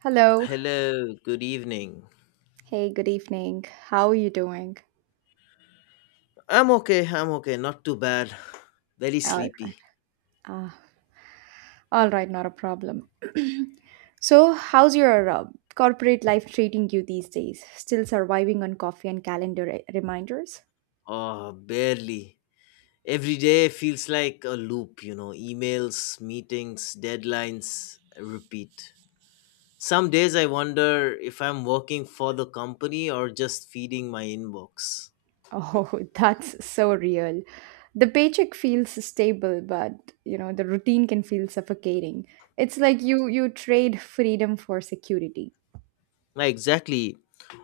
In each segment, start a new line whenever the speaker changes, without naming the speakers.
Hello.
Hello, good evening.
Hey, good evening. How are you doing?
I'm okay, not too bad. Very
All,
sleepy.
uh, all right, not a problem. So, how's your corporate life treating you these days? Still surviving on coffee and calendar reminders?
Oh, barely. Every day feels like a loop, emails, meetings, deadlines, repeat. Some days I wonder if I'm working for the company or just feeding my inbox.
Oh, that's so real. The paycheck feels stable, but you know, the routine can feel suffocating. It's like you trade freedom for security.
Yeah, exactly.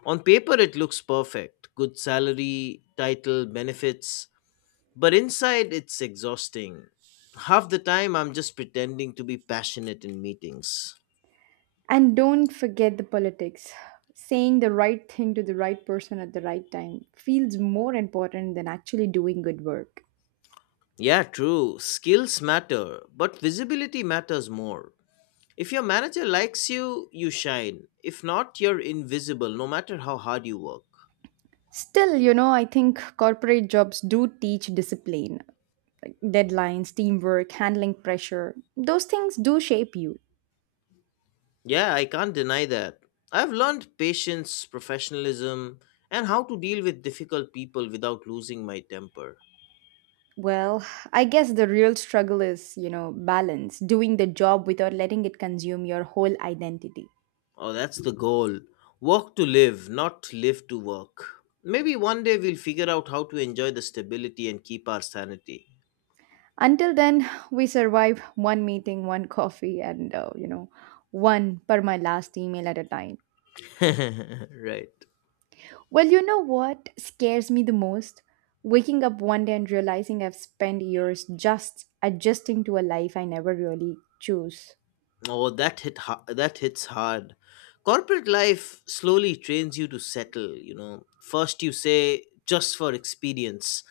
On paper, it looks perfect. Good salary, title, benefits. But inside, it's exhausting. Half the time, I'm just pretending to be passionate in meetings.
And don't forget the politics. Saying the right thing to the right person at the right time feels more important than actually doing good work.
Yeah, true. Skills matter, but visibility matters more. If your manager likes you, you shine. If not, you're invisible, no matter how hard you work.
Still, you know, I think corporate jobs do teach discipline, deadlines, teamwork, handling pressure. Those things do shape you.
Yeah, I can't deny that. I've learned patience, professionalism, and how to deal with difficult people without losing my temper.
Well, I guess the real struggle is, you know, balance, doing the job without letting it consume your whole identity.
Oh, that's the goal. Work to live, not live to work. Maybe one day we'll figure out how to enjoy the stability and keep our sanity.
Until then, we survive one meeting, one coffee, and you know, one per my last email at a time.
Right.
Well, you know what scares me the most? Waking up one day and realizing I've spent years just adjusting to a life I never really chose.
Oh, that hits hard. Corporate life slowly trains you to settle. First you say just for experience.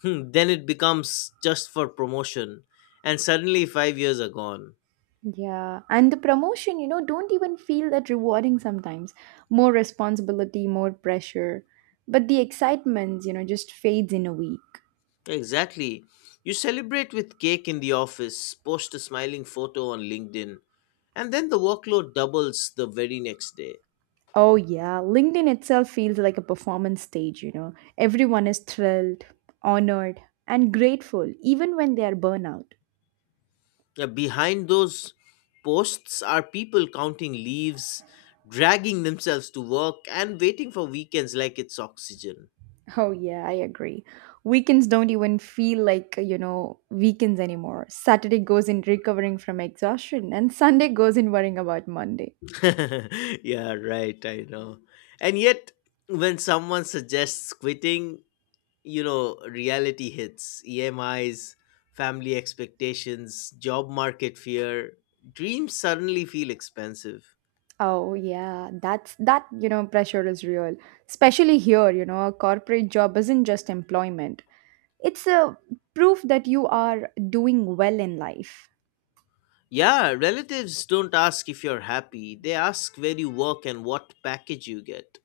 Hmm, then it becomes just for promotion and suddenly 5 years are gone.
Yeah, and the promotion, you know, don't even feel that rewarding sometimes. More responsibility, more pressure. But the excitement, you know, just fades in a week.
Exactly. You celebrate with cake in the office, post a smiling photo on LinkedIn, and then the workload doubles the very next day.
Oh, yeah. LinkedIn itself feels like a performance stage, you know. Everyone is thrilled, honored, and grateful, even when they are burnout.
Now, behind those posts are people counting leaves, dragging themselves to work, and waiting for weekends like it's oxygen.
Oh, yeah, I agree. Weekends don't even feel like, you know, weekends anymore. Saturday goes in recovering from exhaustion, and Sunday goes in worrying about Monday.
Yeah, right, I know. And yet, when someone suggests quitting, reality hits, emis, family expectations, job market fear, dreams suddenly feel expensive.
Oh, yeah, that's that, you know, pressure is real. Especially here, you know, a corporate job isn't just employment, it's a proof that you are doing well in life.
Yeah, relatives don't ask if you're happy, they ask where you work and what package you get.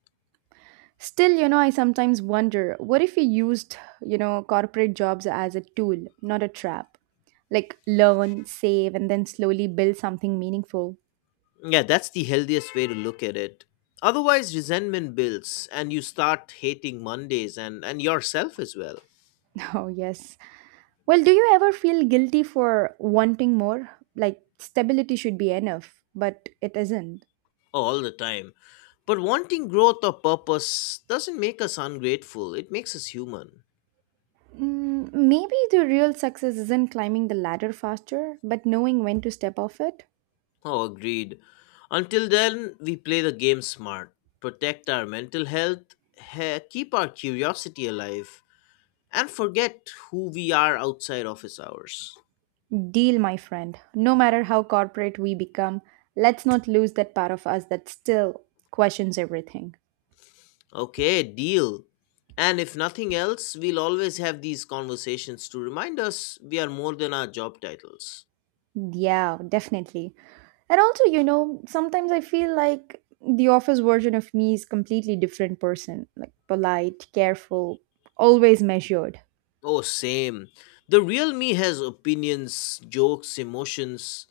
Still, you know, I sometimes wonder what if we used, you know, corporate jobs as a tool, not a trap? Like learn, save, and then slowly build something meaningful.
Yeah, that's the healthiest way to look at it. Otherwise resentment builds and you start hating Mondays and yourself as well.
Oh, yes. Well, do you ever feel guilty for wanting more? Like stability should be enough, but it isn't.
All the time, but wanting growth or purpose doesn't make us ungrateful, it makes us human.
Mm, maybe the real success isn't climbing the ladder faster, but knowing when to step off it.
Oh, agreed. Until then, we play the game smart, protect our mental health, keep our curiosity alive, and forget who we are outside office hours.
Deal, my friend. No matter how corporate we become, let's not lose that part of us that still questions everything.
Okay, deal. And if nothing else, we'll always have these conversations to remind us we are more than our job titles.
Yeah, definitely. And also, you know, sometimes I feel like the office version of me is completely different person, like polite, careful, always measured.
Oh, same. The real me has opinions, jokes, emotions.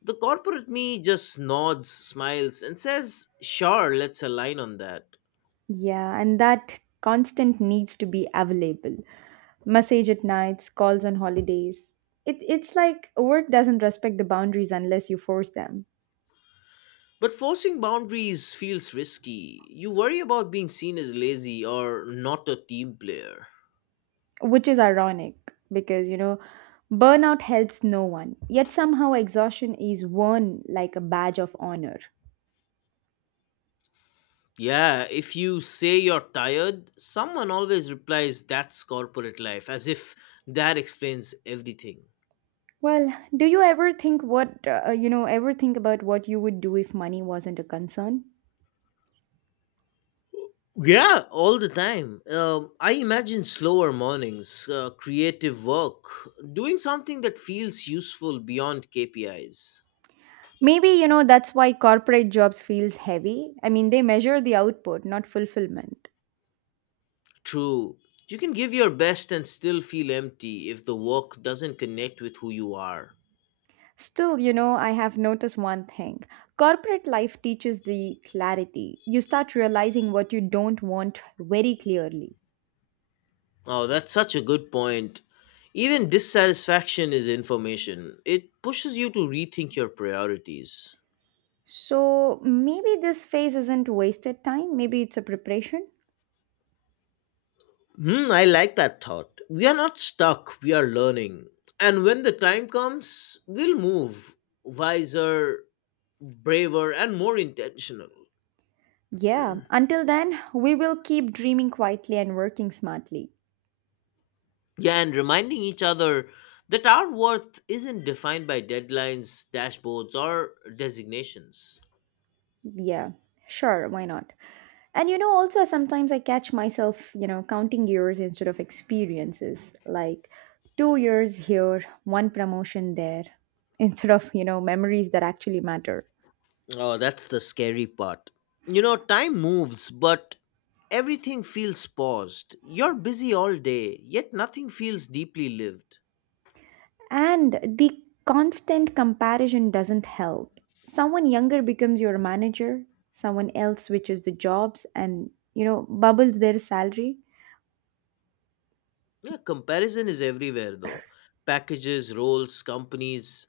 The corporate me just nods, smiles, and says, "Sure, let's align on that."
Yeah, and that constant needs to be available. Message at nights, calls on holidays. It's like work doesn't respect the boundaries unless you force them.
But forcing boundaries feels risky. You worry about being seen as lazy or not a team player.
Which is ironic because you know burnout helps no one, yet somehow exhaustion is worn like a badge of honor.
Yeah, if you say you're tired, someone always replies that's corporate life, as if that explains everything.
Well, do you ever think what you know, ever think about what you would do if money wasn't a concern?
Yeah, all the time. I imagine slower mornings, creative work, doing something that feels useful beyond KPIs.
Maybe you know that's why corporate jobs feels heavy, I mean they measure the output, not fulfillment.
True. You can give your best and still feel empty if the work doesn't connect with who you are.
Still, you know, I have noticed one thing. Corporate life teaches the clarity, you start realizing what you don't want very clearly.
Oh, that's such a good point. Even dissatisfaction is information. It pushes you to rethink your priorities.
So maybe this phase isn't wasted time, maybe it's a preparation.
Hmm, I like that thought. We are not stuck, we are learning. And when the time comes, we'll move wiser, braver, and more intentional.
Yeah, until then, we will keep dreaming quietly and working smartly.
Yeah, and reminding each other that our worth isn't defined by deadlines, dashboards, or designations.
Yeah, sure, why not? And you know, also sometimes I catch myself, you know, counting years instead of experiences, like 2 years here, one promotion there, instead of, you know, memories that actually matter.
Oh, that's the scary part. Time moves, but everything feels paused. You're busy all day, yet nothing feels deeply lived.
And the constant comparison doesn't help. Someone younger becomes your manager, someone else switches the jobs and, you know, bubbles their salary.
Yeah, comparison is everywhere, though. Packages, roles, companies.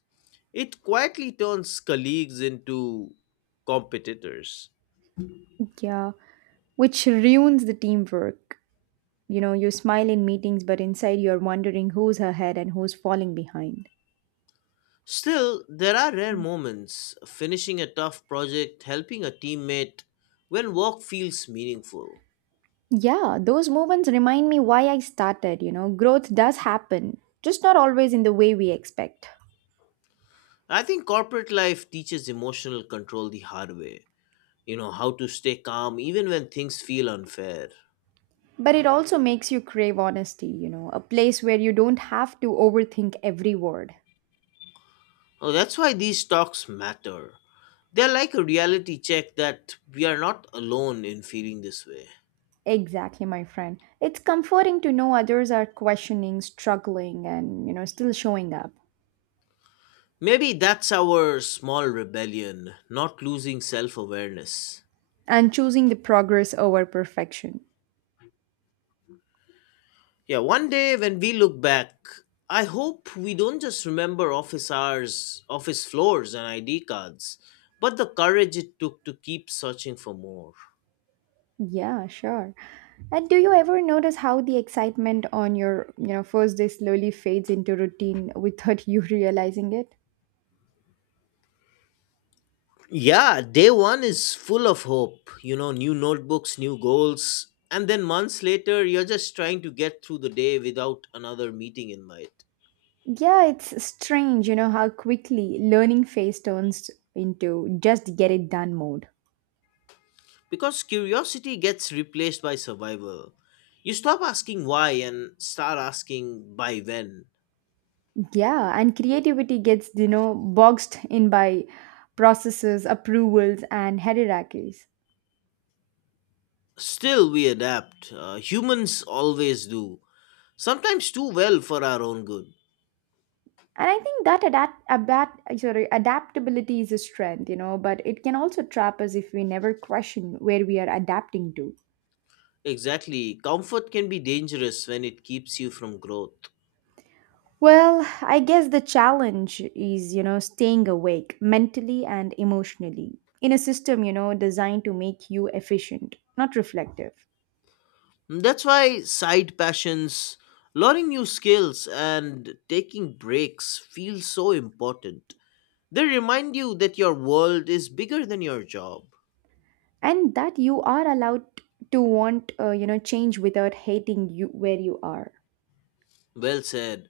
It quietly turns colleagues into competitors.
Yeah, which ruins the teamwork. You know, you smile in meetings, but inside you're wondering who's ahead and who's falling behind.
Still, there are rare moments finishing a tough project, helping a teammate, when work feels meaningful.
Yeah, those moments remind me why I started. You know, growth does happen, just not always in the way we expect.
I think corporate life teaches emotional control the hard way. How to stay calm even when things feel unfair.
But it also makes you crave honesty, you know, a place where you don't have to overthink every word.
Oh, that's why these talks matter. They're like a reality check that we are not alone in feeling this way.
Exactly, my friend. It's comforting to know others are questioning, struggling, and, you know, still showing up
Maybe that's our small rebellion, not losing self-awareness.
and choosing the progress over perfection.
Yeah, one day when we look back, I hope we don't just remember office hours, office floors and ID cards, but the courage it took to keep searching for more.
Yeah, sure. And do you ever notice how the excitement on your, you know, first day slowly fades into routine without you realizing it?
Yeah, day one is full of hope. New notebooks, new goals. And then months later, you're just trying to get through the day without another meeting in mind.
Yeah, it's strange, you know, how quickly learning phase turns into just get it done mode.
Because curiosity gets replaced by survival. You stop asking why and start asking by when.
Yeah, and creativity gets, you know, boxed in by processes, approvals and hierarchies.
Still, we adapt. Humans always do. Sometimes too well for our own good.
And I think that adaptability is a strength, you know, but it can also trap us if we never question where we are adapting to.
Exactly. Comfort can be dangerous when it keeps you from growth.
Well, I guess the challenge is, you know, staying awake mentally and emotionally in a system, you know, designed to make you efficient, not reflective.
That's why side passions, learning new skills, and taking breaks feel so important. They remind you that your world is bigger than your job.
And that you are allowed to want you know, change without hating you where you are.
Well said.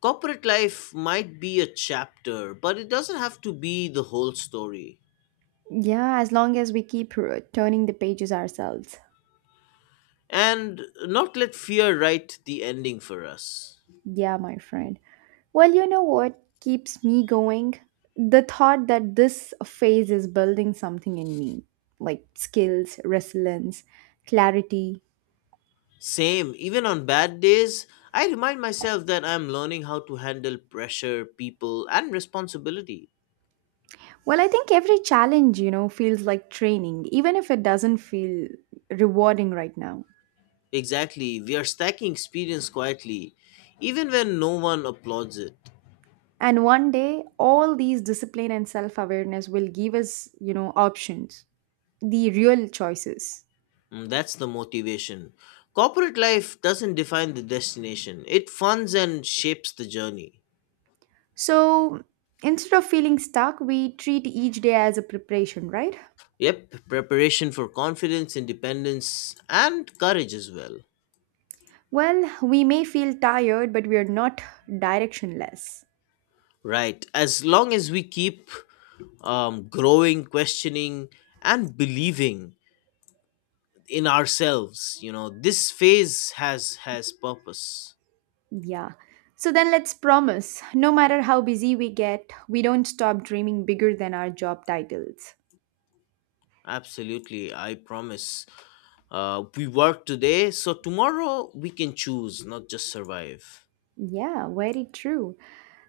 Corporate life might be a chapter, but it doesn't have to be the whole story.
Yeah, as long as we keep turning the pages ourselves.
And not let fear write the ending for us.
Yeah, my friend. Well, you know what keeps me going? The thought that this phase is building something in me, like skills, resilience, clarity.
Same, even on bad days, I remind myself that I'm learning how to handle pressure, people, and responsibilities.
Well, I think every challenge, you know, feels like training, even if it doesn't feel rewarding right now.
Exactly, we are stacking experience quietly, even when no one applauds it.
And one day, all these discipline and self awareness will give us, you know, options, the real choices.
Mm, that's the motivation. Corporate life doesn't define the destination, it funds and shapes the journey.
So instead of feeling stuck, we treat each day as a preparation, right?
Yep, preparation for confidence, independence, and courage as well.
Well, we may feel tired, but we are not directionless.
Right, as long as we keep growing, questioning, and believing in ourselves, this phase has purpose.
Yeah. So then let's promise no matter how busy we get, we don't stop dreaming bigger than our job titles.
Absolutely, I promise. We work today so tomorrow we can choose not just survive.
Yeah, very true.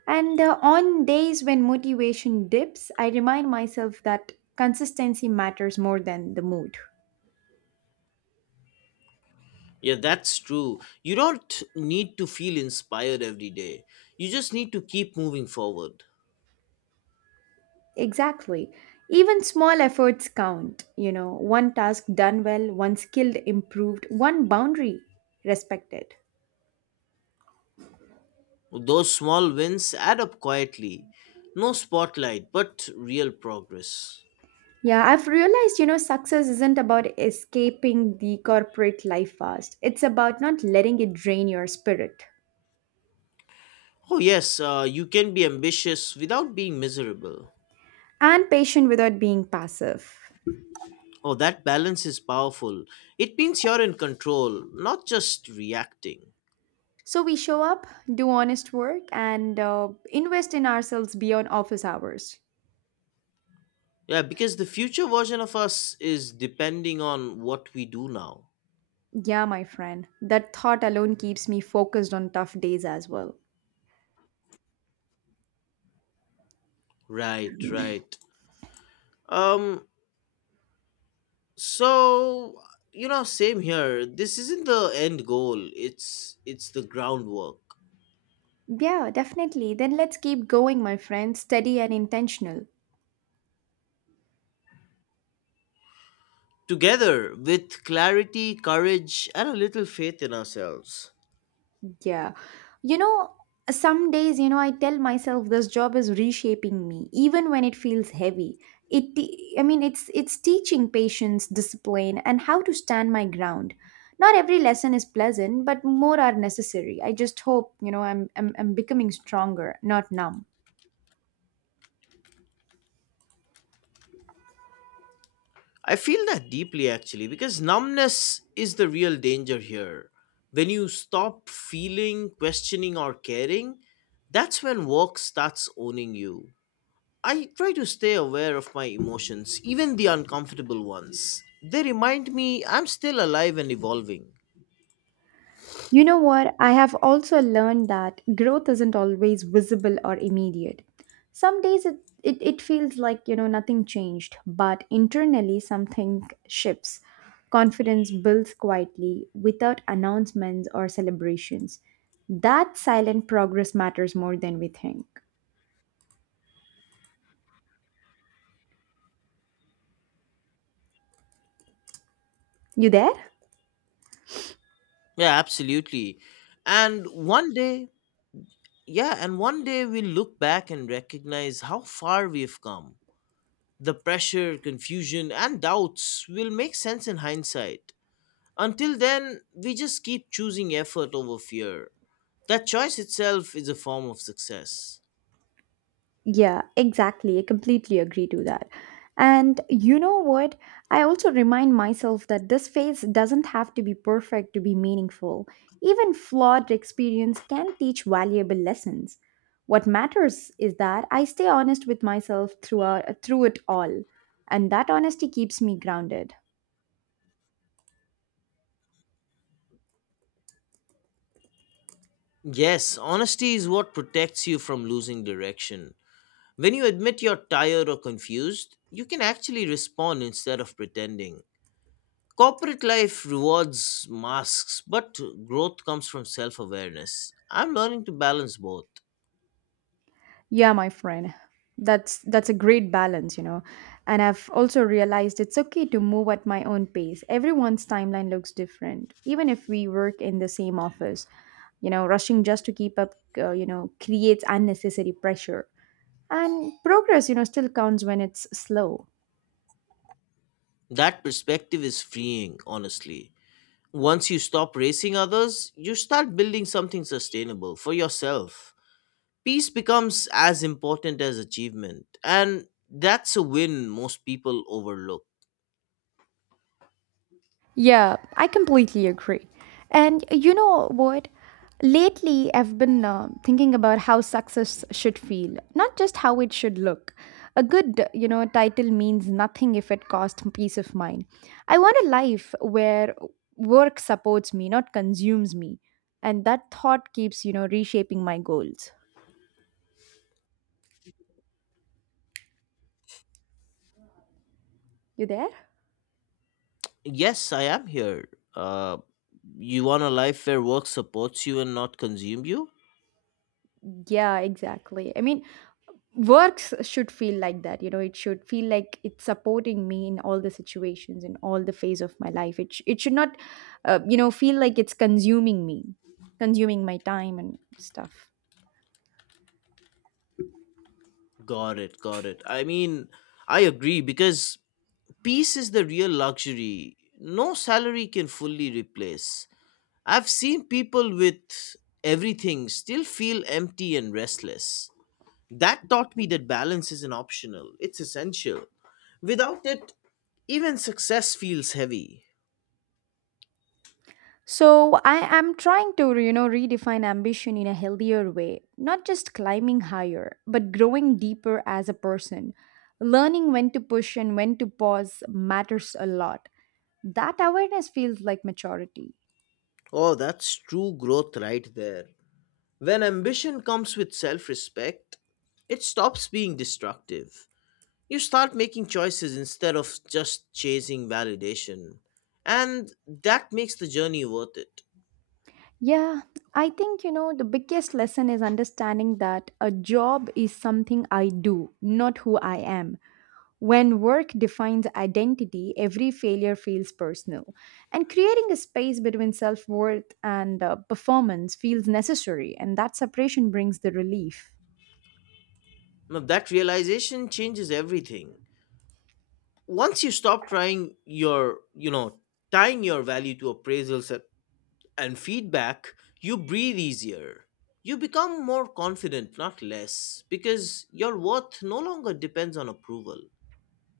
And on days when motivation dips, I remind myself that consistency matters more than the mood.
Yeah, that's true, you don't need to feel inspired every day, you just need to keep moving forward.
Exactly. Even small efforts count. You know, one task done well, one skill improved, one boundary respected.
Those small wins add up quietly, no spotlight but real progress.
Yeah, I've realized, you know, success isn't about escaping the corporate life fast. It's about not letting it drain your spirit
Oh yes, you can be ambitious without being miserable.
and patient without being passive.
Oh, that balance is powerful. It means you're in control, not just reacting.
So we show up, do honest work, and invest in ourselves beyond office hours.
Yeah, because the future version of us is depending on what we do now.
Yeah, my friend, that thought alone keeps me focused on tough days as well.
Right, right. Um so, same here. This isn't the end goal. It's the groundwork.
Yeah, definitely. Then let's keep going, my friend, steady and intentional.
Together with clarity, courage and a little faith in ourselves.
Yeah. You know, some days, you know, I tell myself this job is reshaping me, even when it feels heavy. I mean, it's teaching patience, discipline, and how to stand my ground. Not every lesson is pleasant, but more are necessary. I just hope, you know, I'm becoming stronger, not numb.
I feel that deeply actually because numbness is the real danger here. When you stop feeling, questioning or caring, that's when work starts owning you. I try to stay aware of my emotions, even the uncomfortable ones. They remind me I'm still alive and evolving.
You know what? I have also learned that growth isn't always visible or immediate. Some days it feels like, you know, nothing changed, but internally something shifts. Confidence builds quietly without announcements or celebrations. That silent progress matters more than we think. You there?
Yeah, absolutely. And one day, yeah, and one day we'll look back and recognize how far we've come. The pressure, confusion, and doubts will make sense in hindsight. Until then, we just keep choosing effort over fear. That choice itself is a form of success.
Yeah, exactly. I completely agree to that. And you know what? I also remind myself that this phase doesn't have to be perfect to be meaningful. Even flawed experience can teach valuable lessons. What matters is that I stay honest with myself through it all, and that honesty keeps me grounded.
Yes, honesty is what protects you from losing direction. When you admit you're tired or confused, you can actually respond instead of pretending. Corporate life rewards masks, but growth comes from self awareness. I'm learning to balance both.
Yeah, my friend. That's a great balance, you know. And I've also realized it's okay to move at my own pace. Everyone's timeline looks different, even if we work in the same office. You know, rushing just to keep up, you know, creates unnecessary pressure. And progress, you know, still counts when it's slow.
That perspective is freeing, honestly. Once you stop racing others, you start building something sustainable for yourself. Peace becomes as important as achievement, and that's a win most people overlook.
Yeah, I completely agree. And you know what? Lately, I've been thinking about how success should feel, not just how it should look. A good, you know, title means nothing if it costs peace of mind. I want a life where work supports me, not consumes me. And that thought keeps, you know, reshaping my goals. You there?
Yes, I am here. Uh, You want a life where work supports you and not consume you?
Yeah, exactly. I mean, works should feel like that, you know, it should feel like it's supporting me in all the situations in all the phase of my life, it should not you know feel like it's consuming me, consuming my time and stuff.
Got it, got it. I mean, I agree because peace is the real luxury. No salary can fully replace. I've seen people with everything still feel empty and restless. That taught me that balance isn't optional, it's essential. Without it, even success feels heavy.
So I am trying to, you know, redefine ambition in a healthier way, not just climbing higher but growing deeper as a person. Learning when to push and when to pause matters a lot. That awareness feels like maturity.
Oh, that's true growth right there. When ambition comes with self respect, it stops being destructive. You start making choices instead of just chasing validation. And that makes the journey worth it.
Yeah, I think you know the biggest lesson is understanding that a job is something I do, not who I am. When work defines identity, every failure feels personal. And creating a space between self worth and performance feels necessary, and that separation brings the relief.
Now, that realization changes everything. Once you stop trying your, you know, tying your value to appraisals and feedback, you breathe easier. You become more confident, not less, because your worth no longer depends on approval.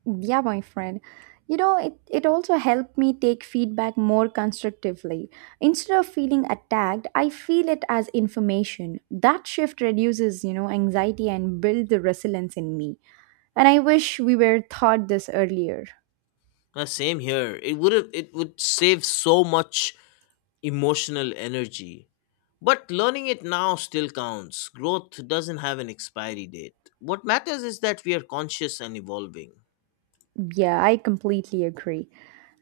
Yeah, my friend. You know, it also helped me take feedback more constructively. Instead of feeling attacked, I feel it as information. That shift reduces, you know, anxiety and builds the resilience in me. And I wish we were taught this earlier.
Same here. It would save so much emotional energy. But learning it now still counts. Growth doesn't have an expiry date. What matters is that we are conscious and evolving.
Yeah, I completely agree.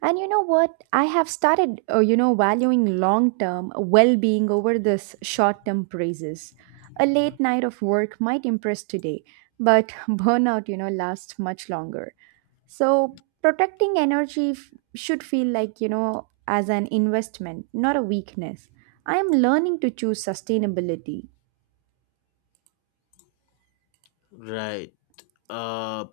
And you know what? I have started, you know, valuing long term well being over this short term praises. A late night of work might impress today, but burnout, you know, lasts much longer. So, protecting energy should feel like, you know, as an investment, not a weakness. I am learning to choose sustainability.
Right. Uh,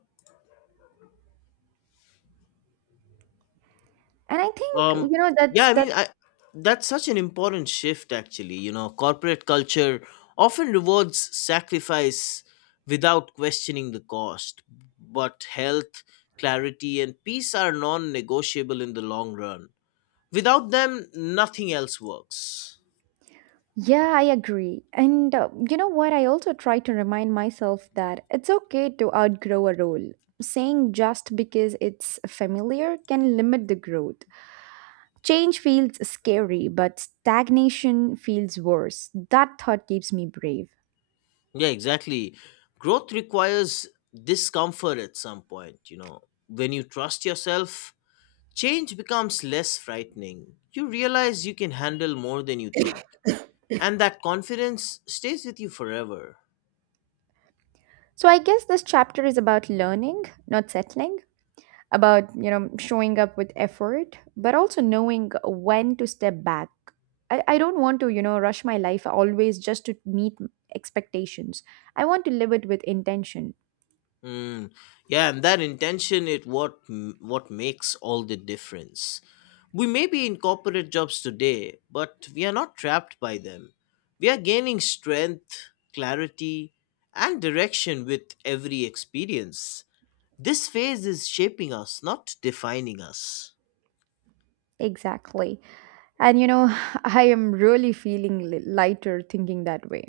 And I think,
um
that's
yeah, I
that's
mean, I that's such an important shift actually. Corporate culture often rewards sacrifice without questioning the cost. But health, clarity and peace are non-negotiable in the long run. Without them, nothing else works.
Yeah, I agree. And you know what? I also try to remind myself that it's okay to outgrow a role. Saying just because it's familiar can limit the growth. Change feels scary, but stagnation feels worse. That thought keeps me brave.
Yeah, exactly. Growth requires discomfort at some point, you know. When you trust yourself, change becomes less frightening. You realize you can handle more than you think. And that confidence stays with you forever.
So I guess this chapter is about learning, not settling. About showing up with effort but also knowing when to step back. I don't want to rush my life always just to meet expectations. I want to live it with intention.
Mm. Yeah, and that intention it what makes all the difference. We may be in corporate jobs today, but we are not trapped by them. We are gaining strength, clarity, and direction with every experience. This phase is shaping us, not defining us.
Exactly. And you know, I am really feeling lighter thinking that way.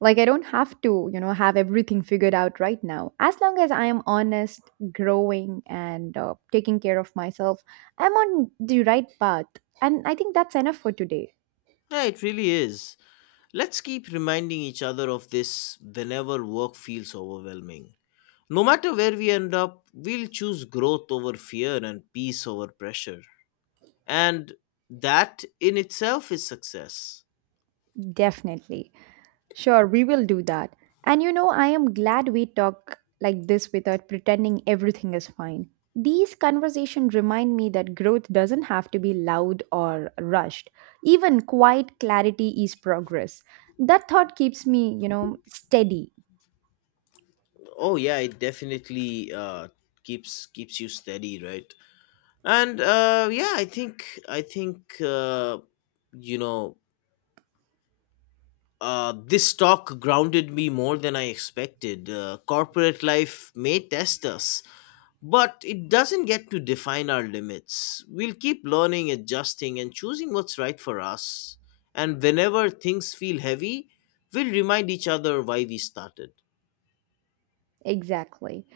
Like I don't have to have everything figured out right now, as long as I am honest, growing and taking care of myself, I'm on the right path. And I think that's enough for today.
Yeah, it really is. Let's keep reminding each other of this whenever work feels overwhelming. No matter where we end up, we'll choose growth over fear and peace over pressure. And that in itself is success.
Definitely. Sure, we will do that. And you know, I am glad we talk like this without pretending everything is fine. These conversations remind me that growth doesn't have to be loud or rushed. Even quiet clarity is progress. That thought keeps me, steady.
Oh yeah, it definitely keeps you steady, right? And yeah, I think you know this talk grounded me more than I expected. Corporate life may test us. But it doesn't get to define our limits. We'll keep learning, adjusting, and choosing what's right for us. And whenever things feel heavy, we'll remind each other why we started.
Exactly.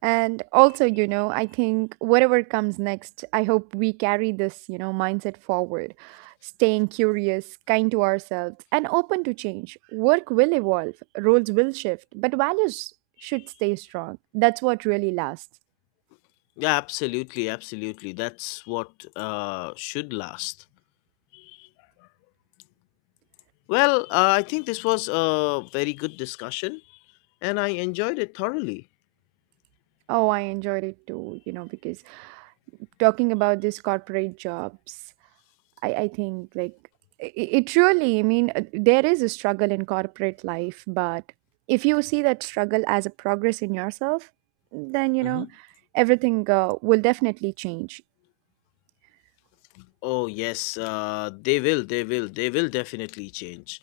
And also, you know, I think whatever comes next, I hope we carry this, mindset forward, staying curious, kind to ourselves, and open to change. Work will evolve, roles will shift, but values should stay strong. That's what really lasts.
Yeah, absolutely, absolutely. That's what should last. Well, I think this was a very good discussion, and I enjoyed it thoroughly.
Oh, I enjoyed it too, you know, because talking about these corporate jobs, I think like i- it really, I mean, there is a struggle in corporate life, but if you see that struggle as a progress in yourself, then you know
Hmm.
everything will definitely change.
Oh yes, they will, they will, they will definitely change.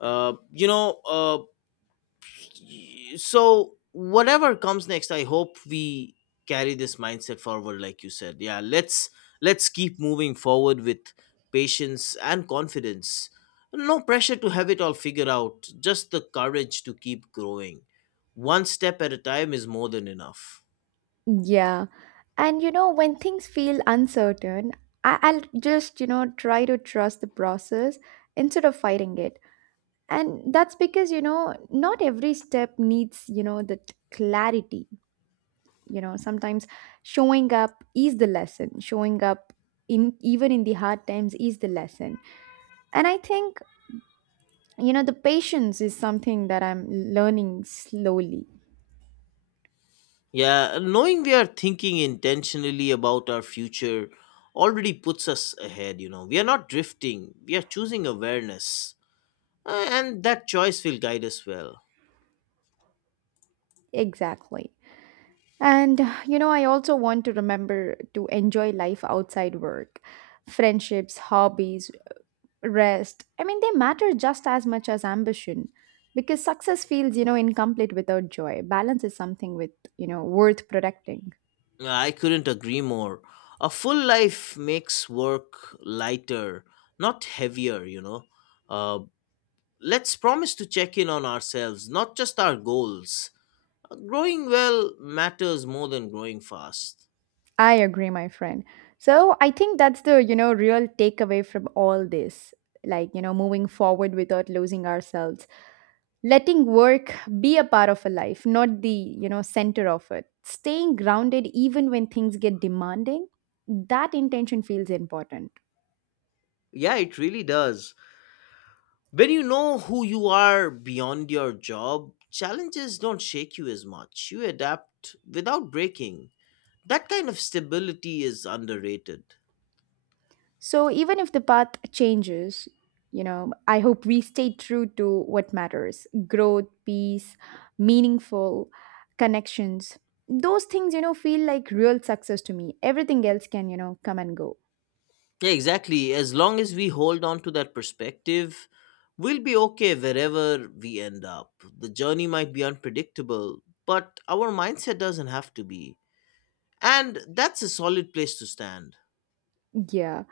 Uh, you know, uh, so whatever comes next, I hope we carry this mindset forward. Like you said, yeah, let's keep moving forward with patience and confidence. No pressure to have it all figured out, just the courage to keep growing one step at a time is more than enough.
Yeah. And you know, when things feel uncertain, I'll just, try to trust the process instead of fighting it. And that's because, not every step needs, that clarity. You know, sometimes showing up is the lesson. Showing up in even in the hard times is the lesson. And I think, you know, the patience is something that I'm learning slowly.
Yeah, knowing we are thinking intentionally about our future already puts us ahead, you know. We are not drifting, we are choosing awareness. And that choice will guide us well.
Exactly. And you know, I also want to remember to enjoy life outside work. Friendships, hobbies, rest, I mean they matter just as much as ambition, because success feels, incomplete without joy. Balance is something with, worth protecting.
I couldn't agree more. A full life makes work lighter, not heavier, Uh, let's promise to check in on ourselves, not just our goals. Growing well matters more than growing fast.
I agree, my friend. So I think that's the, real takeaway from all this. Like, you know, moving forward without losing ourselves. Letting work be a part of a life, not the, center of it. Staying grounded even when things get demanding. That intention feels important.
Yeah, it really does. When you know who you are beyond your job, challenges don't shake you as much. You adapt without breaking. That kind of stability is underrated.
So even if the path changes, you know, I hope we stay true to what matters: growth, peace, meaningful connections. Those things, feel like real success to me. Everything else can, come and go.
Yeah, exactly. As long as we hold on to that perspective, we'll be okay wherever we end up. The journey might be unpredictable, but our mindset doesn't have to be. And that's a solid place to stand.
Yeah.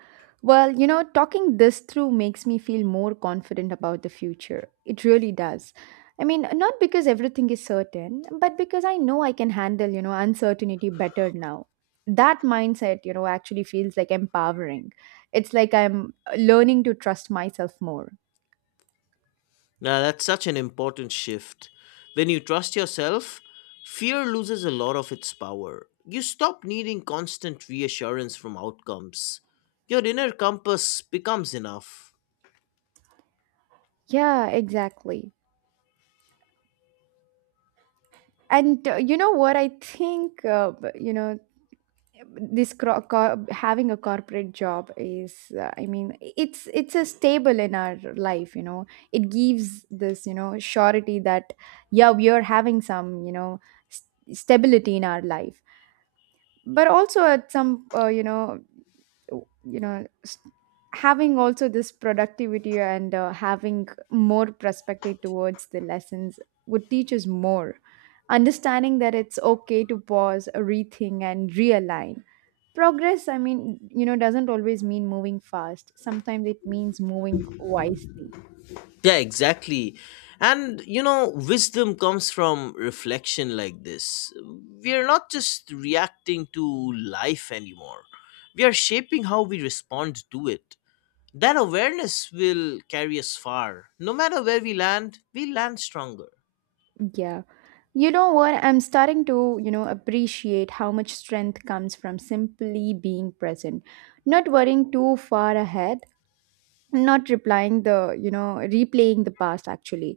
Well, you know, talking this through makes me feel more confident about the future. It really does. I mean, not because everything is certain, but because I know I can handle, uncertainty better now. That mindset, actually feels like empowering. It's like I'm learning to trust myself more.
Now, that's such an important shift. When you trust yourself, fear loses a lot of its power. You stop needing constant reassurance from outcomes. Your inner compass becomes enough.
Yeah, exactly. And you know what? I think, you know, this having a corporate job is I mean it's a stable in our life, you know. It gives this, you know, surety that yeah, we are having some, you know, stability in our life. But also at some you know, you know s- having also this productivity and having more perspective towards the lessons would teach us more. Understanding that it's okay to pause, rethink and realign. Progress, I mean, you know, doesn't always mean moving fast. Sometimes it means moving wisely.
Yeah, exactly. And you know, wisdom comes from reflection like this. We are not just reacting to life anymore, we are shaping how we respond to it. That awareness will carry us far. No matter where we land stronger.
Yeah. You know what? I'm starting to, appreciate how much strength comes from simply being present, not worrying too far ahead, not replying the, replaying the past actually,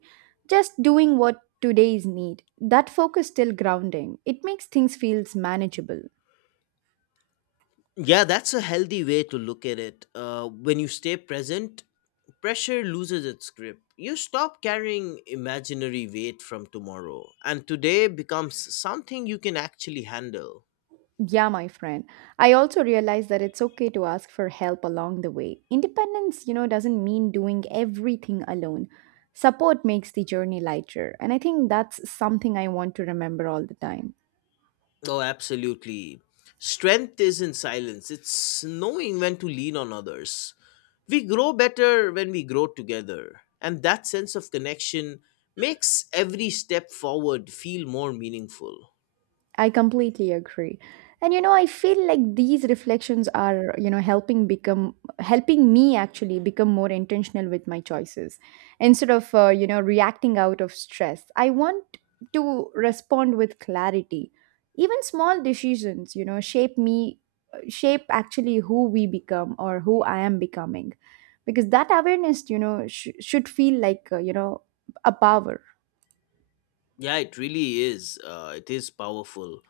just doing what today's need. That focus still grounding. It makes things feels manageable.
Yeah, that's a healthy way to look at it. When you stay present, pressure loses its grip. You stop carrying imaginary weight from tomorrow, and today becomes something you can actually handle.
Yeah, my friend. I also realize that it's okay to ask for help along the way. Independence, doesn't mean doing everything alone. Support makes the journey lighter. And I think that's something I want to remember all the time.
Oh, absolutely. Strength is in silence, it's knowing when to lean on others. We grow better when we grow together, and that sense of connection makes every step forward feel more meaningful.
I completely agree. And you know, I feel like these reflections are, helping become helping me actually become more intentional with my choices. Instead of, reacting out of stress, I want to respond with clarity. Even small decisions, shape me shape actually who we become or who I am becoming. Because that awareness, should feel like, a power.
Yeah, it really is. It is powerful.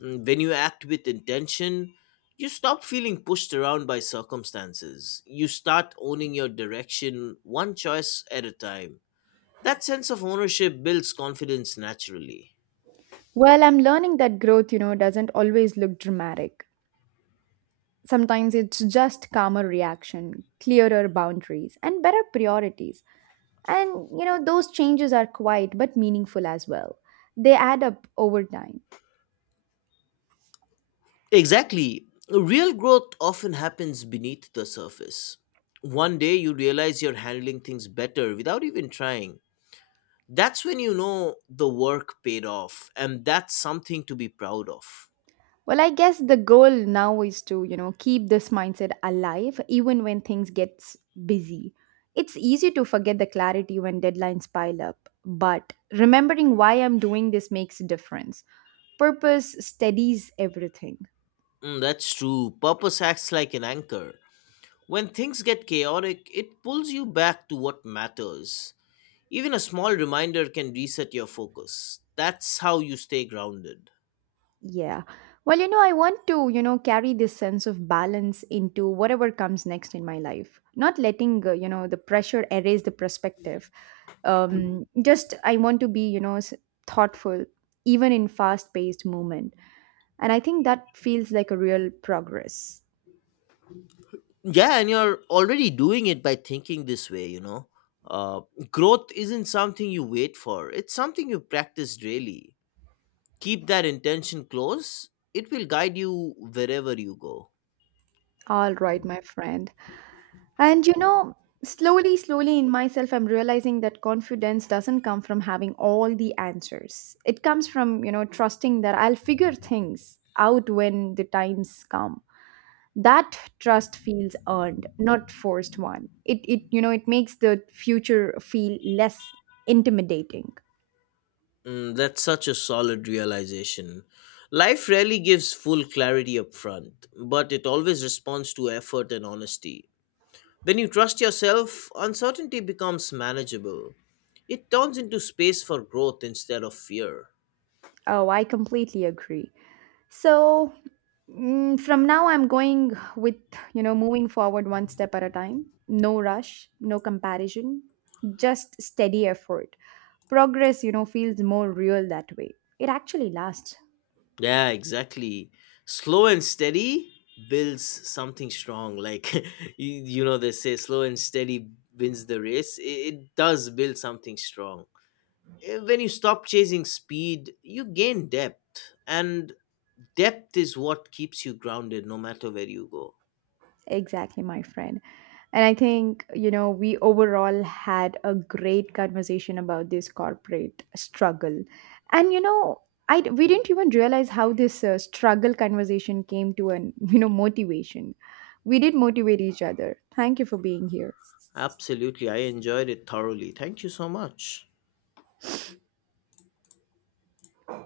Mm, when you act with intention, you stop feeling pushed around by circumstances. You start owning your direction one choice at a time. That sense of ownership builds confidence naturally.
Well, I'm learning that growth, doesn't always look dramatic. Sometimes it's just calmer reaction, clearer boundaries, and better priorities. And you know, those changes are quiet but meaningful as well. They add up over time.
Exactly. Real growth often happens beneath the surface. One day you realize you're handling things better without even trying. That's when you know the work paid off, and that's something to be proud of.
Well, I guess the goal now is to, keep this mindset alive even when things gets busy. It's easy to forget the clarity when deadlines pile up, but remembering why I'm doing this makes a difference. Purpose steadies everything.
Mm, that's true. Purpose acts like an anchor. When things get chaotic, it pulls you back to what matters. Even a small reminder can reset your focus. That's how you stay grounded.
Yeah. Well, you know, I want to, carry this sense of balance into whatever comes next in my life. Not letting, the pressure erase the perspective. Just I want to be, thoughtful even in fast-paced movement. And I think that feels like a real progress.
Yeah, and you're already doing it by thinking this way, Uh, Growth isn't something you wait for, it's something you practice daily. Keep that intention close, it will guide you wherever you go.
All right, my friend. And you know, slowly, slowly in myself, I'm realizing that confidence doesn't come from having all the answers. It comes from, trusting that I'll figure things out when the times come. That trust feels earned, not forced one. It, you know, it makes the future feel less intimidating.
Mm, that's such a solid realization. Life rarely gives full clarity up front, but it always responds to effort and honesty. When you trust yourself, uncertainty becomes manageable. It turns into space for growth instead of fear.
Oh, I completely agree. So mm, from now, I'm going with, you know, moving forward one step at a time. No rush, no comparison, just steady effort. Progress, feels more real that way. It actually lasts.
Yeah, exactly. Slow and steady builds something strong. Like, you know, they say slow and steady wins the race. It does build something strong. When you stop chasing speed, you gain depth, and depth is what keeps you grounded no matter where you go.
Exactly, my friend. And I think, you know, we overall had a great conversation about this corporate struggle. And, you know, I, we didn't even realize how this struggle conversation came to an, you know, motivation. We did motivate each other. Thank you for being here.
Absolutely, I enjoyed it thoroughly. Thank you so much.